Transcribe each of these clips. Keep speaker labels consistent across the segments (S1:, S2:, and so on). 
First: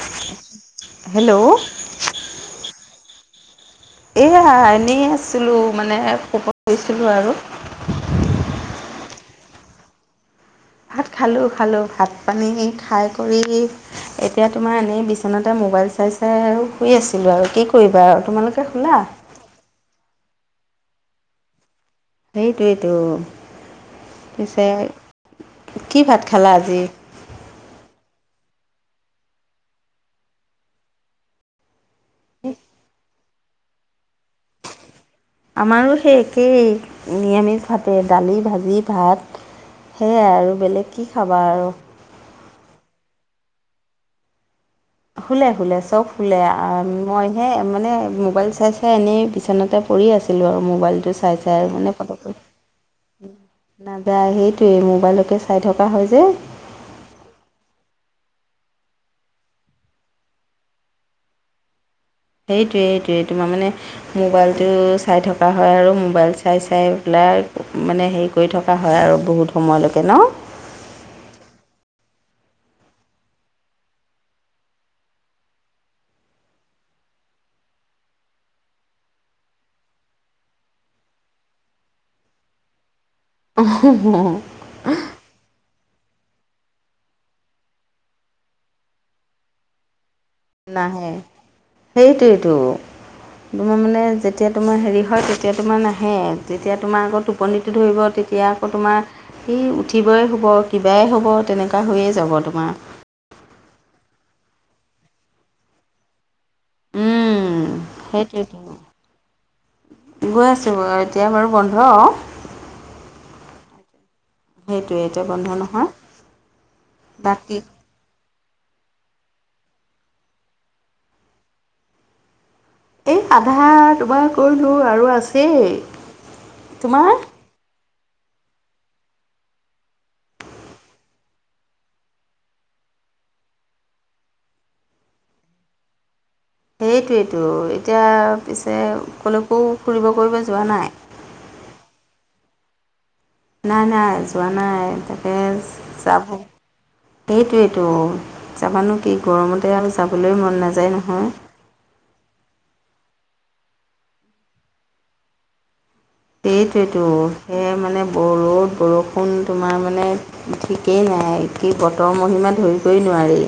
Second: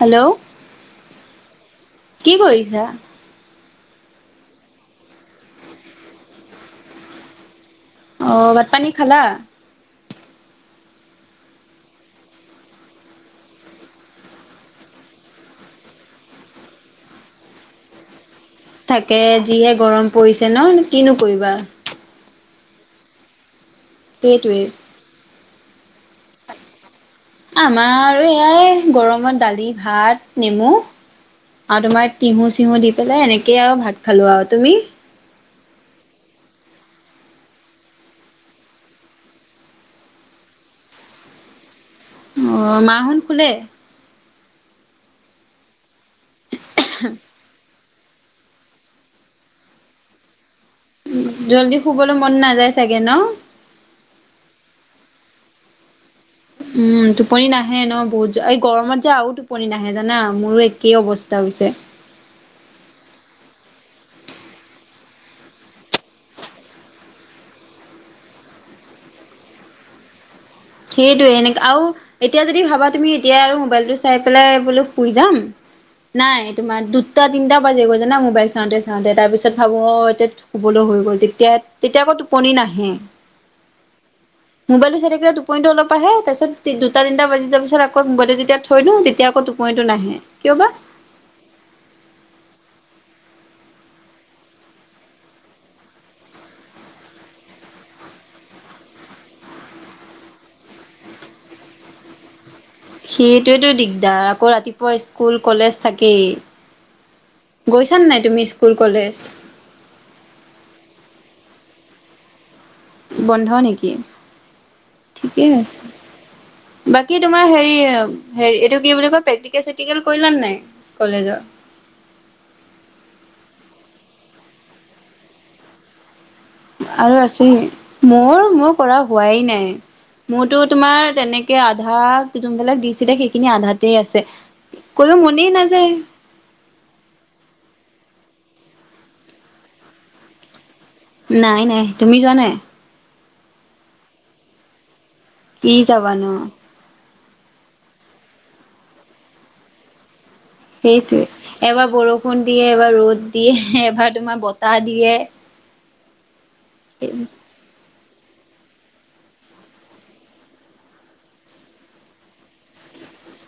S1: Hello
S2: hello
S1: কি কৰিছা?
S2: এইয়া এনেই আছিলোঁ মানে শুব লৈছিলোঁ আৰু।
S1: অ' ভাত পানী খালা?
S2: ভাত খালোঁ খালোঁ, ভাত পানী খাই কৰি এতিয়া তোমাৰ এনেই বিচনাতে মোবাইল চাই চাই আৰু শুই আছিলো আৰু কি কৰিবা আৰু। তোমালোকে? শুলা
S1: তাকে যিহে গৰম পৰিছে ন কিনো কৰিবা।
S2: সেইটোৱেটো,
S1: সেইটোৱে।
S2: পিছে কি ভাত খালা আজি?
S1: আমাৰ আৰু এয়াই গৰমত দালি ভাত নেমু। আৰু তোমাৰ টিহু চিহু দি পেলাই এনেকৈয়ে আৰু ভাত খালো আৰু। তুমি?
S2: আমাৰো সেই একেই নিৰামিষ ভাৱে দালি, ভাজি, ভাত। সেয়াই আৰু বেলেগ কি খাবা আৰু।
S1: অঁ মাহঁত শুলে?
S2: শুলে শুলে চব শুলে, মইহে মানে মোবাইল চাই চাই এনেই বিচনাতে পৰি আছিলোঁ আৰু মোবাইলটো চাই চাই আৰু
S1: জল্দি
S2: মানে
S1: শুবলৈ মন
S2: পটককৈ
S1: নাযায় চাগে ন?
S2: নাযায় সেইটোৱে মোবাইলকে চাই থকা হয় যে।
S1: উম টোপনি নাহে ন বহুত এই গৰমত যে আৰু টোপনি নাহে জানা মোৰো একেই অৱস্থা হৈছে।
S2: সেইটোৱে সেইটোৱে তোমাৰ মানে মোবাইলটো চাই থকা হয় আৰু মোবাইল চাই চাই পেলাই মানে হেৰি কৰি থকা হয় আৰু বহুত সময়লৈকে ন?
S1: সেইটোৱে এনে আৰু এতিয়া যদি ভাবা তুমি এতিয়া আৰু মোবাইলটো চাই পেলাই বোলো শুই যাম নাই তোমাৰ দুটা তিনিটা বাজে গৈ জানা মোৰ মোবাইল চাওঁতে চাওঁতে তাৰপিছত ভাবোঁ অ' এতিয়া শুবলৈ হৈ গ'ল তেতিয়া তেতিয়া আকৌ টোপনি নাহে। মোবাইলটো চাই থাকিলে টো পনিটো অলপ আহে তাৰ পিছত দুটা তিনিটা বাজি যোৱাৰ পিছত আকৌ মোবাইলটো যেতিয়া থৈ দিও তেতিয়া আকৌ টোপনিটো নাহে। কিয় বা
S2: নাহে সেইটোৱেটো। তোমাৰ মানে যেতিয়া তোমাৰ হেৰি হয় তেতিয়া তোমাৰ নাহে যেতিয়া তোমাৰ আকৌ টোপনিটো ধৰিব তেতিয়া আকৌ তোমাৰ সেই উঠিবই হ'ব কিবাই হ'ব তেনেকুৱা হৈয়ে যাব তোমাৰ।
S1: সেইটোৱেতো দিগদাৰ আকৌ ৰাতিপুৱা স্কুল, কলেজ থাকেই। গৈছানে নাই তুমি
S2: সেইটোৱেতো
S1: স্কুল কলেজ?
S2: গৈ আছোঁ বাৰু এতিয়া বাৰু বন্ধ।
S1: বন্ধ নেকি?
S2: সেইটোৱে এতিয়া বন্ধ
S1: ঠিকেই আছে।
S2: নহয়
S1: বাকী তোমাৰ হেৰি হেৰি এইটো কি বুলি কয় প্ৰেক্টিকেল চে্টিকেল কৰিলা নে নাই কলেজৰ?
S2: এই আধা তোমাৰ কৰিলোঁ আৰু আছেই। তোমাৰ
S1: আৰু আছেই, মোৰ মোৰ কৰা হোৱাই নাই। মোৰতো তোমাৰ তেনেকে আধা যোনবিলাক দিছিলে সেইখিনি আধাতেই আছে। কৰিব মনেই নাযায়।
S2: সেইটোৱেইটো, এতিয়া পিছে কলৈকো ফুৰিব কৰিব যোৱা নাই?
S1: নাই নাই, তুমি যোৱা নাই?
S2: নাই নাই যোৱা নাই তাকে
S1: কি
S2: যাব
S1: যাবানো।
S2: সেইটোৱেইটো, যাবানো কি গৰমতে আৰু যাবলৈ মন নাযায়।
S1: সেইটোৱে,
S2: নহয়
S1: এবাৰ বৰষুণ দিয়ে, এবাৰ ৰ'দ দিয়ে, এবাৰ তোমাৰ বতাহ দিয়ে।
S2: সেইটোৱেতো, সেই মানে ৰ'দ বৰষুণ তোমাৰ মানে ঠিকেই নাই, কি বতৰৰ মহিমা ধৰিবই নোৱাৰি।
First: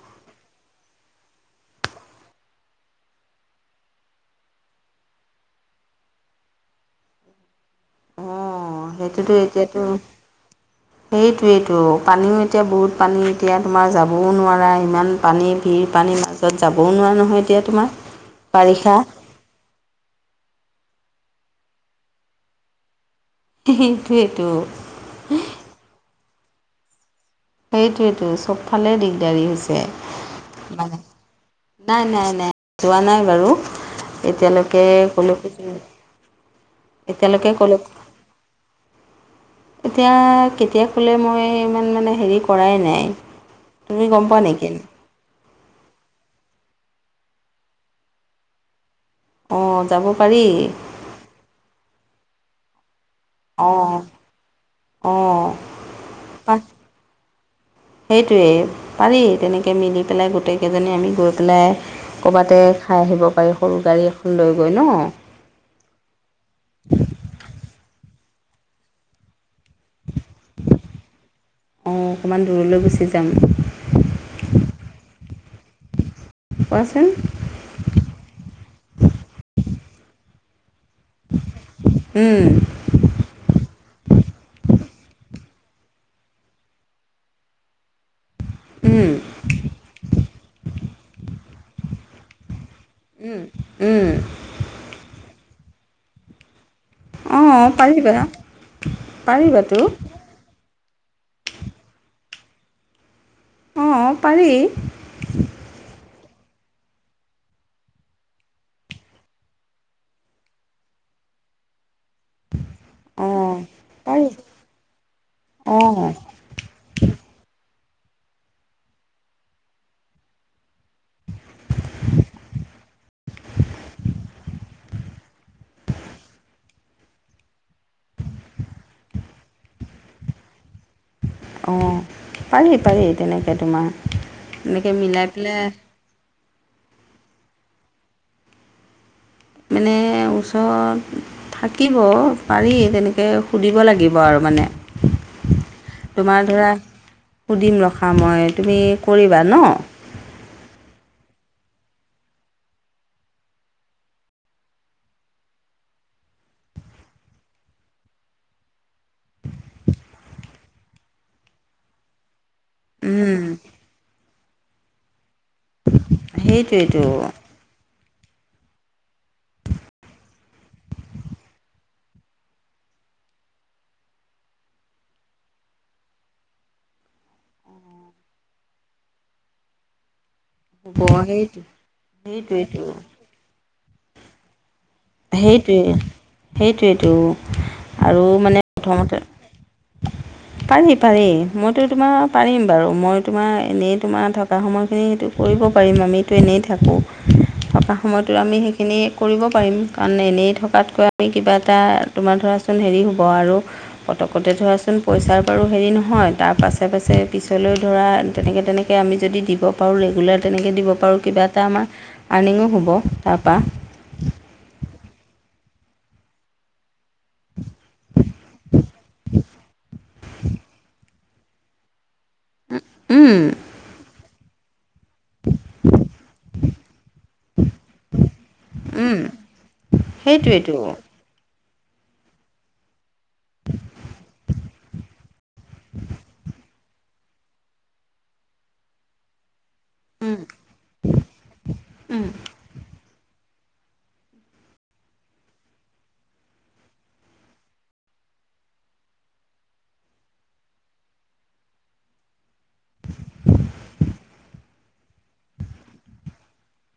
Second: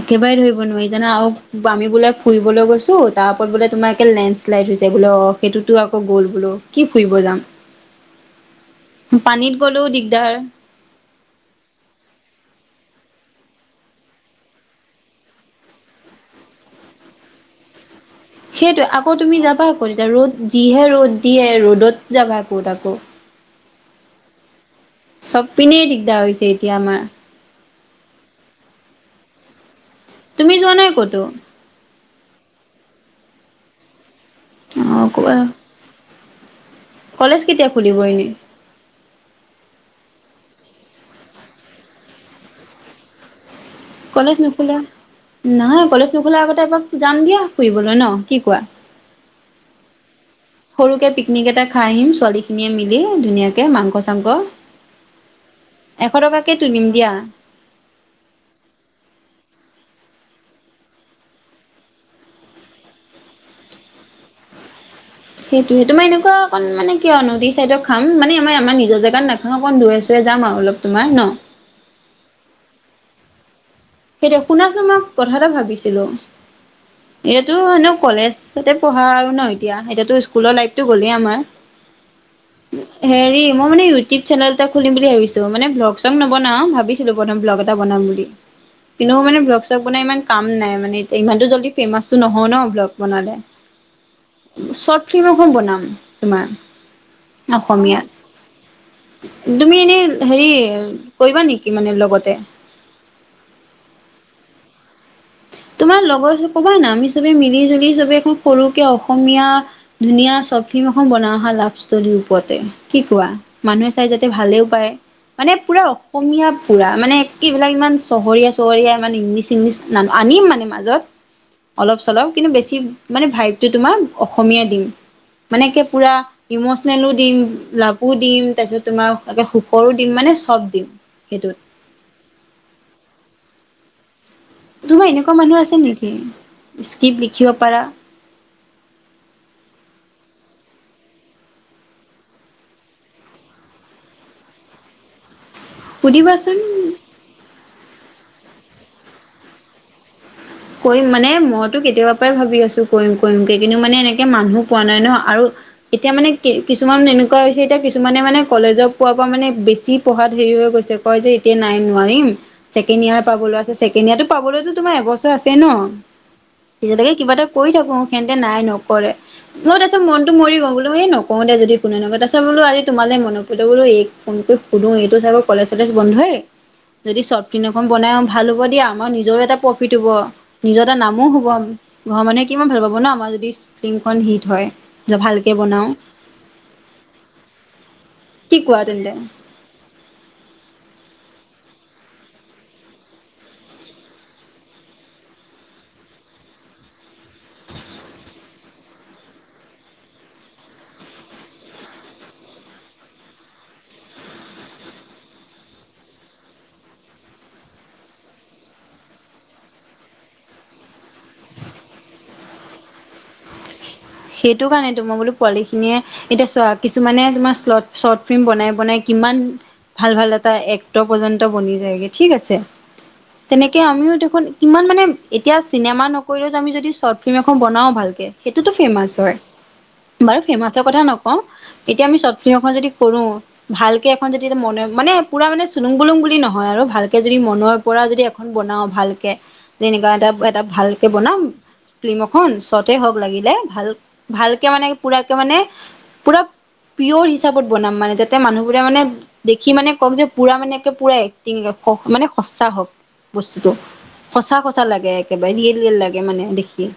S1: একেবাৰে ধৰিব নোৱাৰি জানা আৰু আমি বোলে ফুৰিবলৈ গৈছোঁ তাৰ ওপৰত বোলে তোমাৰ একে লেঞ্চ [unintelligible] বোলে অঁ' সেইটোতো আকৌ গ'ল বোলো কি ফুৰিব যাম।
S2: অঁ।
S1: পানীত গলেও দিগদাৰ।
S2: সেইটোৱেইতো, পানীও এতিয়া বহুত পানী এতিয়া তোমাৰ যাবও নোৱাৰা ইমান পানী ভিৰ পানী নাজ য'ত যাবও নোৱাৰা নহয় এতিয়া তোমাৰ।
S1: [inaudible] সেইটোৱেই,
S2: বাৰিষা
S1: আকৌ তুমি যাবা আকৌ তেতিয়া ৰ'দ যিহে ৰ'দ দিয়ে ৰ'দত যাবা আকৌ আকৌ।
S2: সেইটোৱেতো।
S1: চ'ব পিনে দিগদাৰ হৈছে এতিয়া আমাৰ।
S2: সেইটোৱেইটো, চ'বফালে দিগদাৰী হৈছে।
S1: তুমি যোৱা নাই
S2: মানে
S1: ক'তো?
S2: নাই নাই নাই যোৱা নাই বাৰু এতিয়ালৈকে
S1: অ'
S2: কলৈকো
S1: কলেজ
S2: এতিয়ালৈকে
S1: কেতিয়া
S2: ক'লৈকো-
S1: খুলিব [inaudible]
S2: এতিয়া কেতিয়া খোলে মই ইমান মানে হেৰি কৰাই নাই। তুমি গম
S1: কলেজ
S2: পোৱা নেকি
S1: নোখোলা, নহয় কলেজ নোখোলা আগতে এপাক যাম দিয়া ফুৰিবলৈ ন' কি কোৱা?
S2: অঁ' যাব পাৰি।
S1: সৰুকে পিকনিক এটা খাই আহিম ছোৱালী খিনিয়ে মিলি ধুনীয়াকে-
S2: অঁ
S1: মাংস চাংস,
S2: অঁ
S1: এশ টকাকে তুলিম দিয়া।
S2: সেইটোৱেই, পাৰি তেনেকৈ মিলি পেলাই গোটেইকেইজনী আমি গৈ পেলাই- ক'ৰবাতে খাই আহিব পাৰি সৰু গাড়ী এখন লৈ গৈ ন'।
S1: সেইটোয়ে, তোমাৰ এনেকুৱা অকন মানে কিয় নদী চাইডত খাম মানে আমাৰ-আমাৰ নিজৰ জেগাত না অকণ ধূৰে-চুৰে যাম আৰু অলপ তোমাৰ ন'।
S2: অঁ অকণমান দূৰলৈ গুচি যাম।
S1: সেইটোয়ে, শুনাচোন [unintelligible] কথা এটা ভাবিছিলো,
S2: কোৱাচোন
S1: ইয়াত টো এনেই কলেজতে পঢ়া আৰু ন' এতিয়া এতিয়াতো স্কুলৰ লাইফ টো গ'লে আমাৰ। হেৰি মই মানে ইউটিউব চেনেল এটা খুলিম বুলি ভাবিছোঁ মানে ভ্লগ চগ নবনাওঁ, ভাবিছিলো বনাম ব্লগ এটা বনাম বুলি। কিন্তু মানে ব্লগ চ্গ বনাই ইমান কাম নাই মানে এ ইমানো জল্দি ফেমাচটো নহয় ন। ব্লগ বনালে চৰ্ট ফিল্ম এখনো বনাম তোমাৰ।
S2: অঁ
S1: অ, অসমীয়া
S2: পাৰিবা
S1: তুমি
S2: পাৰিবাতো
S1: এনেই হেৰি কৰিবা নেকি মানে লগতে,
S2: অ, পাৰি।
S1: তোমাৰ লগৰ ক'বা না আমি চবে মিলি জুলি চবে এখন সৰুকে অসমীয়া ধুনীয়া চবখিম এখন বনাই অহা লাভস্থলীৰ ওপৰতে কি কোৱা?
S2: অ',
S1: মানুহে চাই
S2: পাৰি
S1: যাতে ভালেও পায়। মানে পুৰা
S2: অ',
S1: অসমীয়া পুৰা মানে একেবিলাক ইমান চহৰীয়া চহৰীয়া মানে ইংলিছ-ইংলিছ, নানো আনিম মানে মাজত অলপ চলপ কিন্তু বেছি, মানে ভাইটো তোমাৰ অসমীয়া দিম। মানেে পুৰা ইমচনেলো দিম, লাভো দিম তাৰপিছত তোমাকে সুখৰো দিম মানে চব দিম। সেইটো।
S2: অ, পাৰি-পাৰি তেনেকৈ তোমাৰ। এনেকে
S1: তোমাৰ
S2: মিলাই
S1: এনেকুৱা মানুহ
S2: পেলাই
S1: আছে নেকি স্ক্ৰিপট লিখিব পাৰা?
S2: মানে ওচৰত, থাকিব পাৰি তেনেকৈ সুধিব লাগিব আৰু মানে।
S1: [unintelligible]
S2: তোমাৰ ধৰা সুধিম ৰখা মই তুমি কৰিবা ন।
S1: কৰিম মানে মইতো কেতিয়াবা পৰাই ভাবি আছো কৰিম-কৰিম কিন্তু মানে এনেকে মানুহ পোৱা নাই ন আৰু। এতিয়া মানে কি কিছুমান এনেকুৱা হৈছে এতিয়া কিছুমানে মানে কলেজক পোৱাৰ পৰা মানে বেছি পঢ়াত হেৰি হৈ গৈছে। যে এতিয়া নাই নোৱাৰিম ছেকেণ্ড ইয়াৰৰ
S2: উম,
S1: পাবলৈ আছে ছেকেণ্ড ইয়াৰ টো পাবলৈতো তোমাৰ এবছৰ আছে। ন
S2: সেইটোৱেইটো
S1: তেতিয়ালৈকে কিবা এটা কৰি থাকো সেহতে নাই নকৰে। মই তাৰিছত মনটো মৰি গওঁ বলো এই নকওঁ দে যদিনে নকয় তাৰপছত বল আজি তোমাল মনতো বোলো এই, ফোন কৰি সুধো এইটো চাগৰ কলেজ চলেজ বন্ধই। যদি চৰ্টফিন এখন বনাই ভাল হ'ব দিয়া আমাৰ নিজৰো এটা প্ৰফিট হ'ব। নিজৰ এটা নামো হ'ব ঘৰৰ মানুহে কি মমান ভাল
S2: সেইটোৱেইটো
S1: পাব ন আমাৰ যদি ফিলিমখন হিট হয়। ভালকে বনাও
S2: সেইটোৱে-সেইটোৱে আৰু
S1: কি
S2: মানে
S1: কোৱা তেন্তে
S2: প্ৰথমতে
S1: [unintelligible]
S2: পাৰি পাৰি মইতো তোমাৰ পাৰিম বাৰু মই তোমাৰ এনেই তোমাৰ থকা সময়খিনি সেইটো, কৰিব পাৰিম আমিতো এনেই থাকোঁ থকা সময়তো আমি সেইখিনি কৰিব পাৰিম। কাৰণ এনেই থকাতকৈ আমি কিবা এটা তোমাৰ ধৰাচোন হেৰি হ'ব আৰু। পতকতে ধৰাচোন পইচাৰ বাৰু হেৰি নহয় তাৰ পাছে পাছে পিছলৈ ধৰা তেনেকে-তেনেকে, আমি যদি দিব পাৰোঁ ৰেগুলাৰ তেনেকৈ দিব পাৰোঁ কিবা এটা আমাৰ আৰ্নিঙো হ'ব তাৰপৰা।
S1: সেইটো কাৰণে তোমাৰ বোলো পোৱালি খিনিয়ে এতিয়া কিছুমানে তোমাৰ শৰ্ট ফিল্ম বনাই বনাই কিমান ভাল ভাল এটা এক্ট পৰ্যন্ত বনি যায়গে, ঠিক আছে।
S2: উম, উম,
S1: তেনেকে আমিও দেখোন কিমান মানে, এতিয়া চিনেমা নকৰিলেও আমি যদি চৰ্ট ফিল্ম এখন বনাও ভালকে, সেইটো তো ফেমাচ
S2: উম,
S1: হয়। বাৰু
S2: সেইটোৱেতো
S1: ফেমাচৰ কথা নকওঁ, এতিয়া আমি চৰ্ট ফিল্ম এখন যদি কৰোঁ। ভালকে এখন যদি মনে মানে, পুৰা মানে চুলুং-বুলুং বুলি নহয় আৰু ভালকে যদি মনৰ পৰা যদি এখন বনাও ভালকে, তেনেকুৱা এটা, এটা ভালকে বনাম ফিল্ম এখন। চৰ্টে হওঁক লাগিলে। ভাল ভালকে মানে, পুৰাকে মানে, পুৰা পিয়ৰ হিচাপত বনাম মানে, যাতে মানুহবোৰে মানে দেখি মানে কম যে পুৰা মানে পুৰা এক্টিং ক মানে সচা হওঁক বস্তুটো। সঁচা সঁচা লাগে একেবাৰে ৰিয়েল ৰিয়েল লাগে মানে দেখি।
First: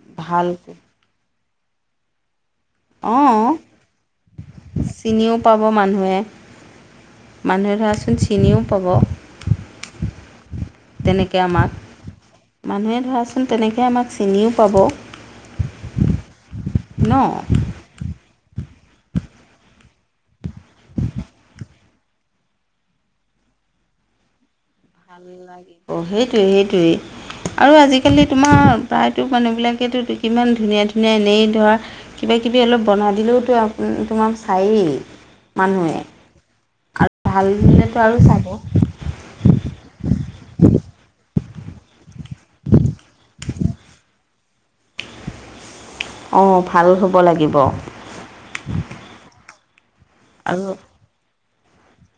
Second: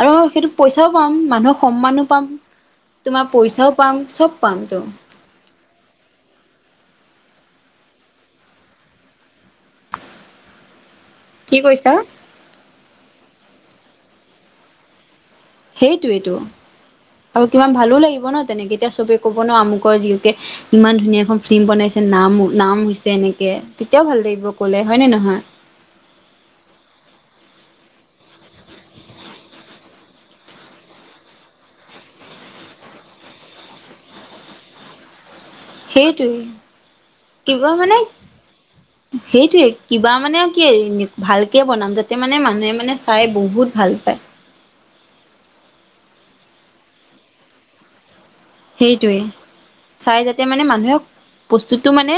S1: আৰু সেইটোত
S2: ভালকৈ
S1: পইচাও পাম, মানুহৰ সন্মানো পাম। তোমাৰ
S2: অঁ
S1: পইচাও পাম, চব পাম তো।
S2: চিনিও পাব মানুহে। মানুহে ধৰাচোন চিনিও পাব। তেনেকৈ
S1: কি
S2: আমাক
S1: কৈছা
S2: মানুহে ধৰাচোন তেনেকৈ আমাক চিনিও পাব।
S1: সেইটোৱে টো।
S2: ন
S1: আৰু কিমান ভালো লাগিব ন, তেনেকে এতিয়া চবে ক'ব ন আমুকৰ জীয়েকে ইমান ধুনীয়া এখন ফিল্ম বনাইছে নামো, নাম হৈছে এনেকে, তেতিয়াও ভাল লাগিব। ক'লে হয় নে নহয়
S2: সেইটোৱে, সেইটোৱে। আৰু আজিকালি তোমাৰ প্ৰায়তো মানুহ বিলাকেতো তো কিমান ধুনীয়া ধুনীয়া এনেই ধৰা কিবা কিবি অলপ বনাই দিলেওতো আপুন তোমাক চায়েই। মানুহে
S1: সেইটোৱে
S2: আৰু ভাল
S1: কিবা মানে
S2: হ'লেতো আৰু চাব
S1: সেইটোৱে, কিবা মানে আৰু কি? ভালকে বনাম যাত তে মানে, মানুহে মানে চাই বহুত ভাল পায়।
S2: অ ভাল হ'ব লাগিব।
S1: সেইটোৱে। চাই যাতে মানে
S2: আৰু
S1: মানুহে বস্তুটো মানে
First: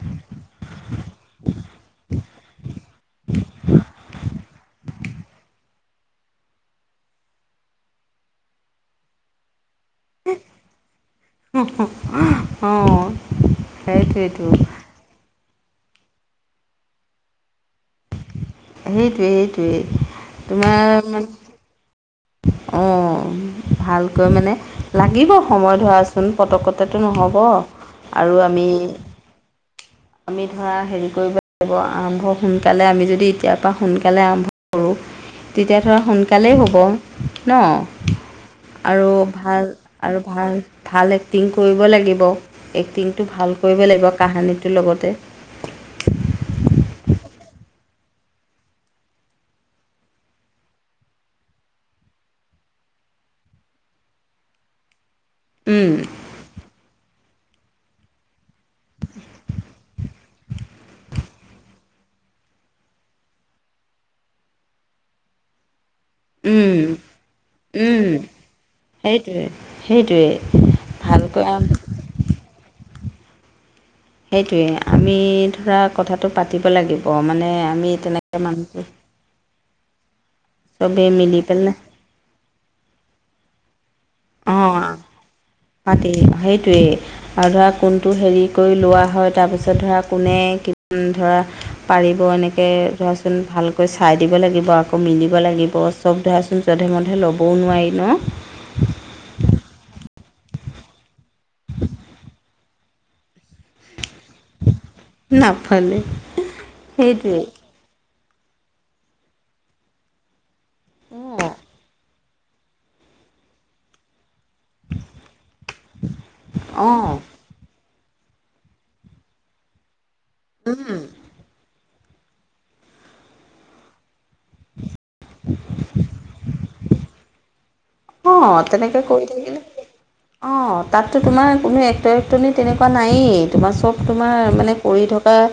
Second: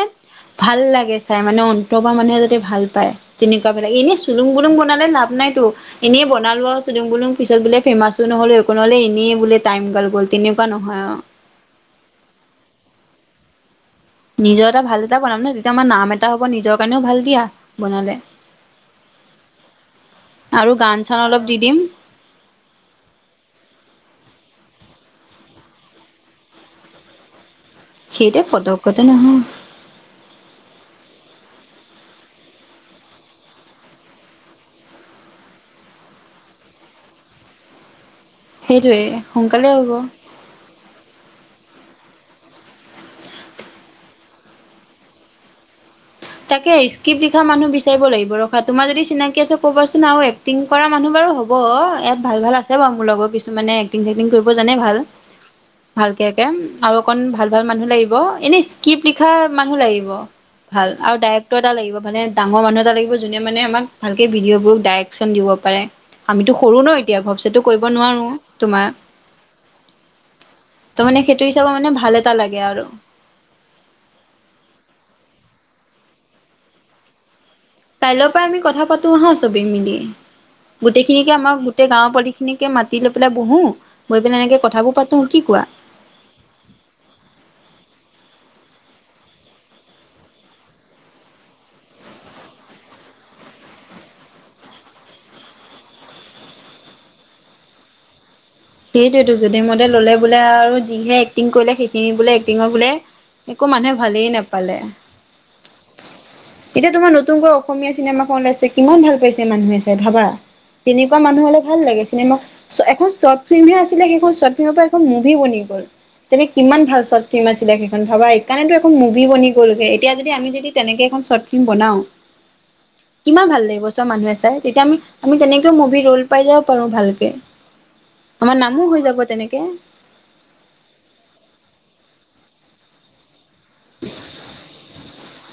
S1: ভাল লাগে চাই মানে অন্তৰৰ পা মানুহে যদি ভাল পায়। তেনেকুৱা বিলাক। এনেই চুলুং বুলুং বনালে লাভ নাই তো। এনেই বনালো আৰু চুলুং বুলুং। পিছত বোলে ফেমাচো নহ'লো একো নহ'লে এনেই বোলে টাইম গাল গ'ল তেনেকুৱা নহয় আৰু।
S2: অ
S1: নিজৰ এটা ভাল এটা বনাম নহয়, তেতিয়া আমাৰ নাম এটা হ'ব। নিজৰ কাৰণেও ভাল দিয়া বনালে।
S2: সেইটোৱে, সেইটোৱে।
S1: আৰু গান
S2: তোমাৰ
S1: চান
S2: মানে
S1: অলপ দি দিম।
S2: উম ভালকৈ মানে, লাগিব সময় ধৰাচোন পতকতে টো নহ'ব। আৰু
S1: সেইটো
S2: আমি
S1: পতকতে নহয়।
S2: আমি ধৰা হেৰি কৰিব লাগিব। আৰম্ভ সোনকালে আমি যদি এতিয়াৰ পৰা সোনকালে আৰম্ভ কৰোঁ। তেতিয়া ধৰা সোনকালেই হ'ব ন!
S1: সেইটোৱে
S2: আৰু
S1: সোনকালে
S2: ভাল
S1: হ'ব
S2: আৰু ভাল, ভাল এক্টিং কৰিব লাগিব। এক্টিংটো ভাল কৰিব লাগিব কাহিনীত। তোৰ লগতে
S1: তাকে, স্ক্ৰিপ্ট লিখা মানুহ বিচাৰিব লাগিব। ৰখা তোমাৰ যদি চিনাকি আছে ক'বাচোন আৰু এক টিং কৰা মানুহ বাৰু হ'ব। ইয়াত ভাল ভাল আছে বাৰু মোৰ লগত কিছুমানে এক্টিং চেক্টিং কৰিব জানে ভাল।
S2: উম
S1: ভালকে কে আৰু অকন ভাল ভাল মানুহ লাগিব। এনেই ক্ৰিপ্ট লিখা মানুহ লাগিব। ভাল আৰু ডাইৰেক্টৰ এটা লাগিব। মানে, ডাঙৰ মানুহ এটা লাগিব যোনে মানে আমাক ভালকে ভিডিঅ'বোৰ ডাইৰেকশ্বন দিব পাৰে। আমিতো
S2: উম
S1: সৰু ন এতিয়া। ঘপছে তো কৰিব
S2: উম
S1: নোৱাৰো তোমাৰ।
S2: সেইটোৱে সেইটোৱে
S1: ত মানে,
S2: ভালকৈ
S1: সেইটো
S2: আৰম্ভ
S1: হিচাপে মানে ভাল এটা লাগে আৰু।
S2: সেইটোৱে। আমি ধৰা, কথাটো পাতিব লাগিব। মানে আমি
S1: কাইলৈৰ
S2: তেনেকৈ
S1: পৰাই আমি
S2: মানুহটো
S1: কথা পাতো আহা চবেই মিলি।
S2: চবেই
S1: গোটেইখিনিকে
S2: মিলি
S1: আমাৰ
S2: পেলাই
S1: গোটেই গাঁৱৰ পোৱালি খিনিকে মাতি লৈ পেলাই বহো বহি পেলাই এনেকে
S2: অঁ
S1: কথাবোৰ পাতো কি কোৱা
S2: পাতি সেইটোৱে আৰু ধৰা কোনটো হেৰি কৰি লোৱা হয় তাৰপিছত ধৰা কোনে ধৰা পাৰিব এনেকৈ ধৰাচোন ভালকৈ চাই দিব লাগিব আকৌ মিলিব লাগিব শব্দাচোন যধে মধে ল'বও নোৱাৰি ন?
S1: সেইটোয়েতো যধে মধে ল'লে বোলে আও যিহে এক্টিং কৰিলে সেইখিনি বোলে টিঙৰ বোলে একো মানুহে ভালেই নাপা পালে।
S2: নাপালে
S1: এতিয়া তোমাৰ
S2: সেইটোৱে
S1: নতুনকৈ অ সমীয়া চিনেমা খন ওলাইছে, কিমান ভাল পাইছে মানুহে চাই ভাবা। তেনেকুৱা মানুহ
S2: অঁ
S1: হ'লে ভাল লাগে, চিনেমা শ এখন শৰ্ট ফিল্মহে আছিলে সেইখন শৰ্ট ফিল্মৰ পৰা এখন মুভি বনি গ'ল তেনে কিমান ভাল
S2: অঁ
S1: চ ফিম আছিলে সেইখন ভবা সেইকাৰণেটো এইখন মুভি বনি গ'ল। তেতিয়া যদি, আমি যদি তেনেকে এখন শ্বৰ্ট ফিল্ম বনাওঁ কিমান ভাল লাগিব চোৱা মানুহে চাই, তেতিয়া আমি, আমি তেনেকেও মুভি ৰোল পাই যাব পাৰো ভালকে। আমাৰ
S2: অঁ
S1: নামো হৈ
S2: তেনেকে
S1: যাব
S2: কৰি
S1: তেনেকে
S2: থাকিলে [unintelligible] অঁ, তাততো তোমাৰ কোনো এক্টৰ এক্টৰনি তেনেকুৱা নায়েই, তোমাৰ চব তোমাৰ মানে কৰি থক এহ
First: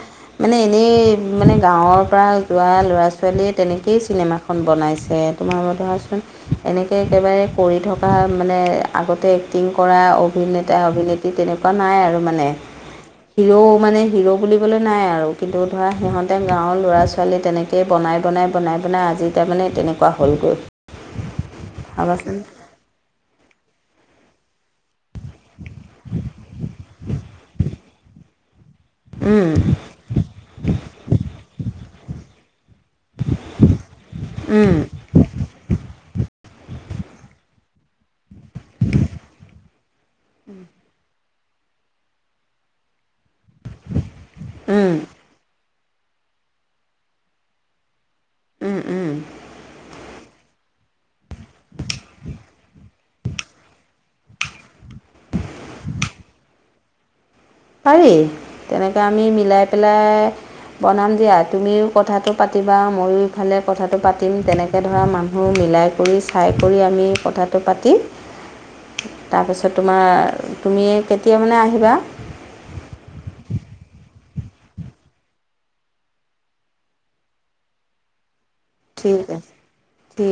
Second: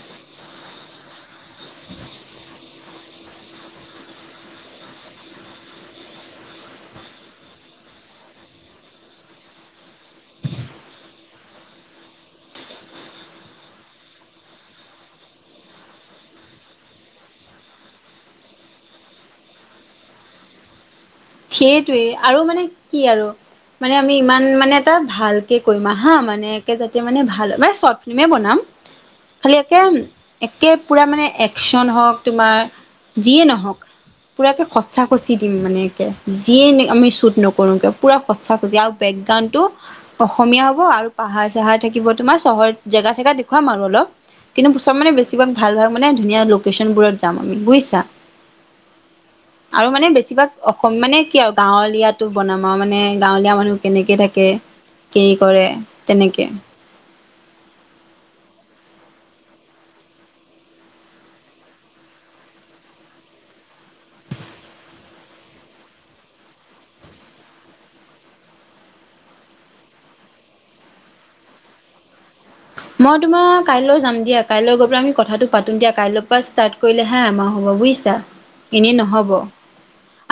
S2: মানে এনেই মানে গাঁৱৰ পৰা যোৱা ল'ৰা ছোৱালীয়ে তেনেকেই চিনেমাখন খন বনাইছে তোমাৰ ম ধৱা চোন এনেকে একেবাৰে কৰি থকা মানে আগতে এক্টিং কৰা অভিনেতা অভিনেত্ৰী তেনেকুৱা নাই আৰু মানে হিৰো' মানে হিৰো' বুলিবলৈ নাই আৰু কিন্তু ধৰা সিহঁতে গাঁৱৰ ল'ৰা ছোৱালীয়ে তেনেকে হে বনাই বনাই, বনাই বনাই, আজি তামানে তেনেকুৱা হ'লগৈ।
S1: সেটোৱেই
S2: ভাবাচোন
S1: আৰু মানে কি আৰু মানে আমি ইমান মানে এটা ভালকে কৰিমা হা মানে একে যাতে মানে ভাল, মানে চৰ্ট ফ্লিমে বনাম। খালি
S2: উম
S1: একেম একে পুৰা মানে একচন হওক তোমাৰ যিয়ে নহওঁক পুৰাকে
S2: উম
S1: সঁচা কচি দিম মানে একে যিয়ে মি আমি শ্বুট নকৰো পুৰা সঁচা সঁচি আৰু বেকগ্ৰাউণ্ডটো অসমীয়া হ'ব আৰু পাহাৰ - চাহাৰ থাকিব তোমাৰ, চহৰত জেগা চেগা দেখুৱাম আৰু অলপ, কিন্তু প
S2: উম
S1: চব মানে বেছ কিমান ভাল ভাল মানে ধুনীয়া লোকেশ্যনবোৰত যাম আমি, বুজিছা?
S2: উম উম।
S1: আৰু মানে বেছিভাগ অসম মানে কি আৰু গাঁৱলীয়াটো বনামাও মানে গাঁৱলীয়া মানুহ কেনেকে থাকে, কি কৰে? তেনেকে।
S2: পাৰি। তেনেকে আমি মিলাই পেলাই বনাম দিয়া, তুমিও কথাটো পাতিবা, ময়ো ইফালে কথাটো পাতিম তেনেকে ধৰা মানুহ মিলাই কৰি চাই কৰি আমি কথাটো পাতি
S1: উ [inaudible]
S2: তাৰপিছত তোমাৰ তুমি কেতিয়া মানে আহিবা?
S1: মই তোমাৰ কাইলৈ যাম দিয়া, কাইলৈ গৈ পেলাই আমি কথাটো পাতো দিয়া কাইলৈ পৰা ষ্টাট কৰিলে হে আমাৰ হ'ব বুজিছা, এনেই
S2: ঠিক
S1: নহ'ব।
S2: আছে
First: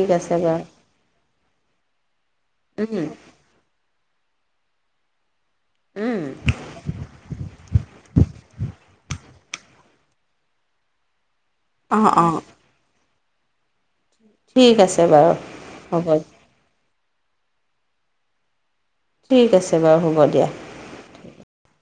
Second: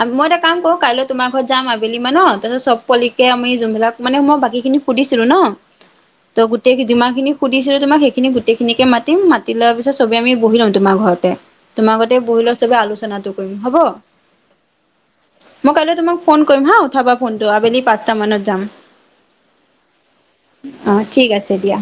S1: আ মই
S2: আছে
S1: এটা কাম
S2: বাৰু
S1: কৰো, কাইলৈ তোমাৰ ঘৰত যাম আবেলি মানত, তাৰপিছত চব
S2: উম,
S1: কলিকে আমি যোনবিলাক মানে মই বাকী খিনি সুধিছিলো ন'
S2: উম।
S1: ত গোটেই যিমান খিনি সুধিছিলো তোমাক সেইখিনি গোটেইখিনিকে মাতিম, মাতি লোৱাৰ পিছত চব আমি বহি ল'ম তোমাৰ ঘৰতে। তোমা
S2: অঁ
S1: ঘতে
S2: অঁ
S1: বহিলৈ চবে আলোচনাটো কৰিম, হব?
S2: ঠিক আছে বাৰু
S1: মই কাইলৈ
S2: হ'ব
S1: তোমাক ফোন কইম হা, উঠাবা ফোনটো। আবেলি পাঁচটা মানত যাম।
S2: ঠিক আছে বাৰু হ'ব দিয়া।
S1: অঁ, ঠিক আছে দিয়া।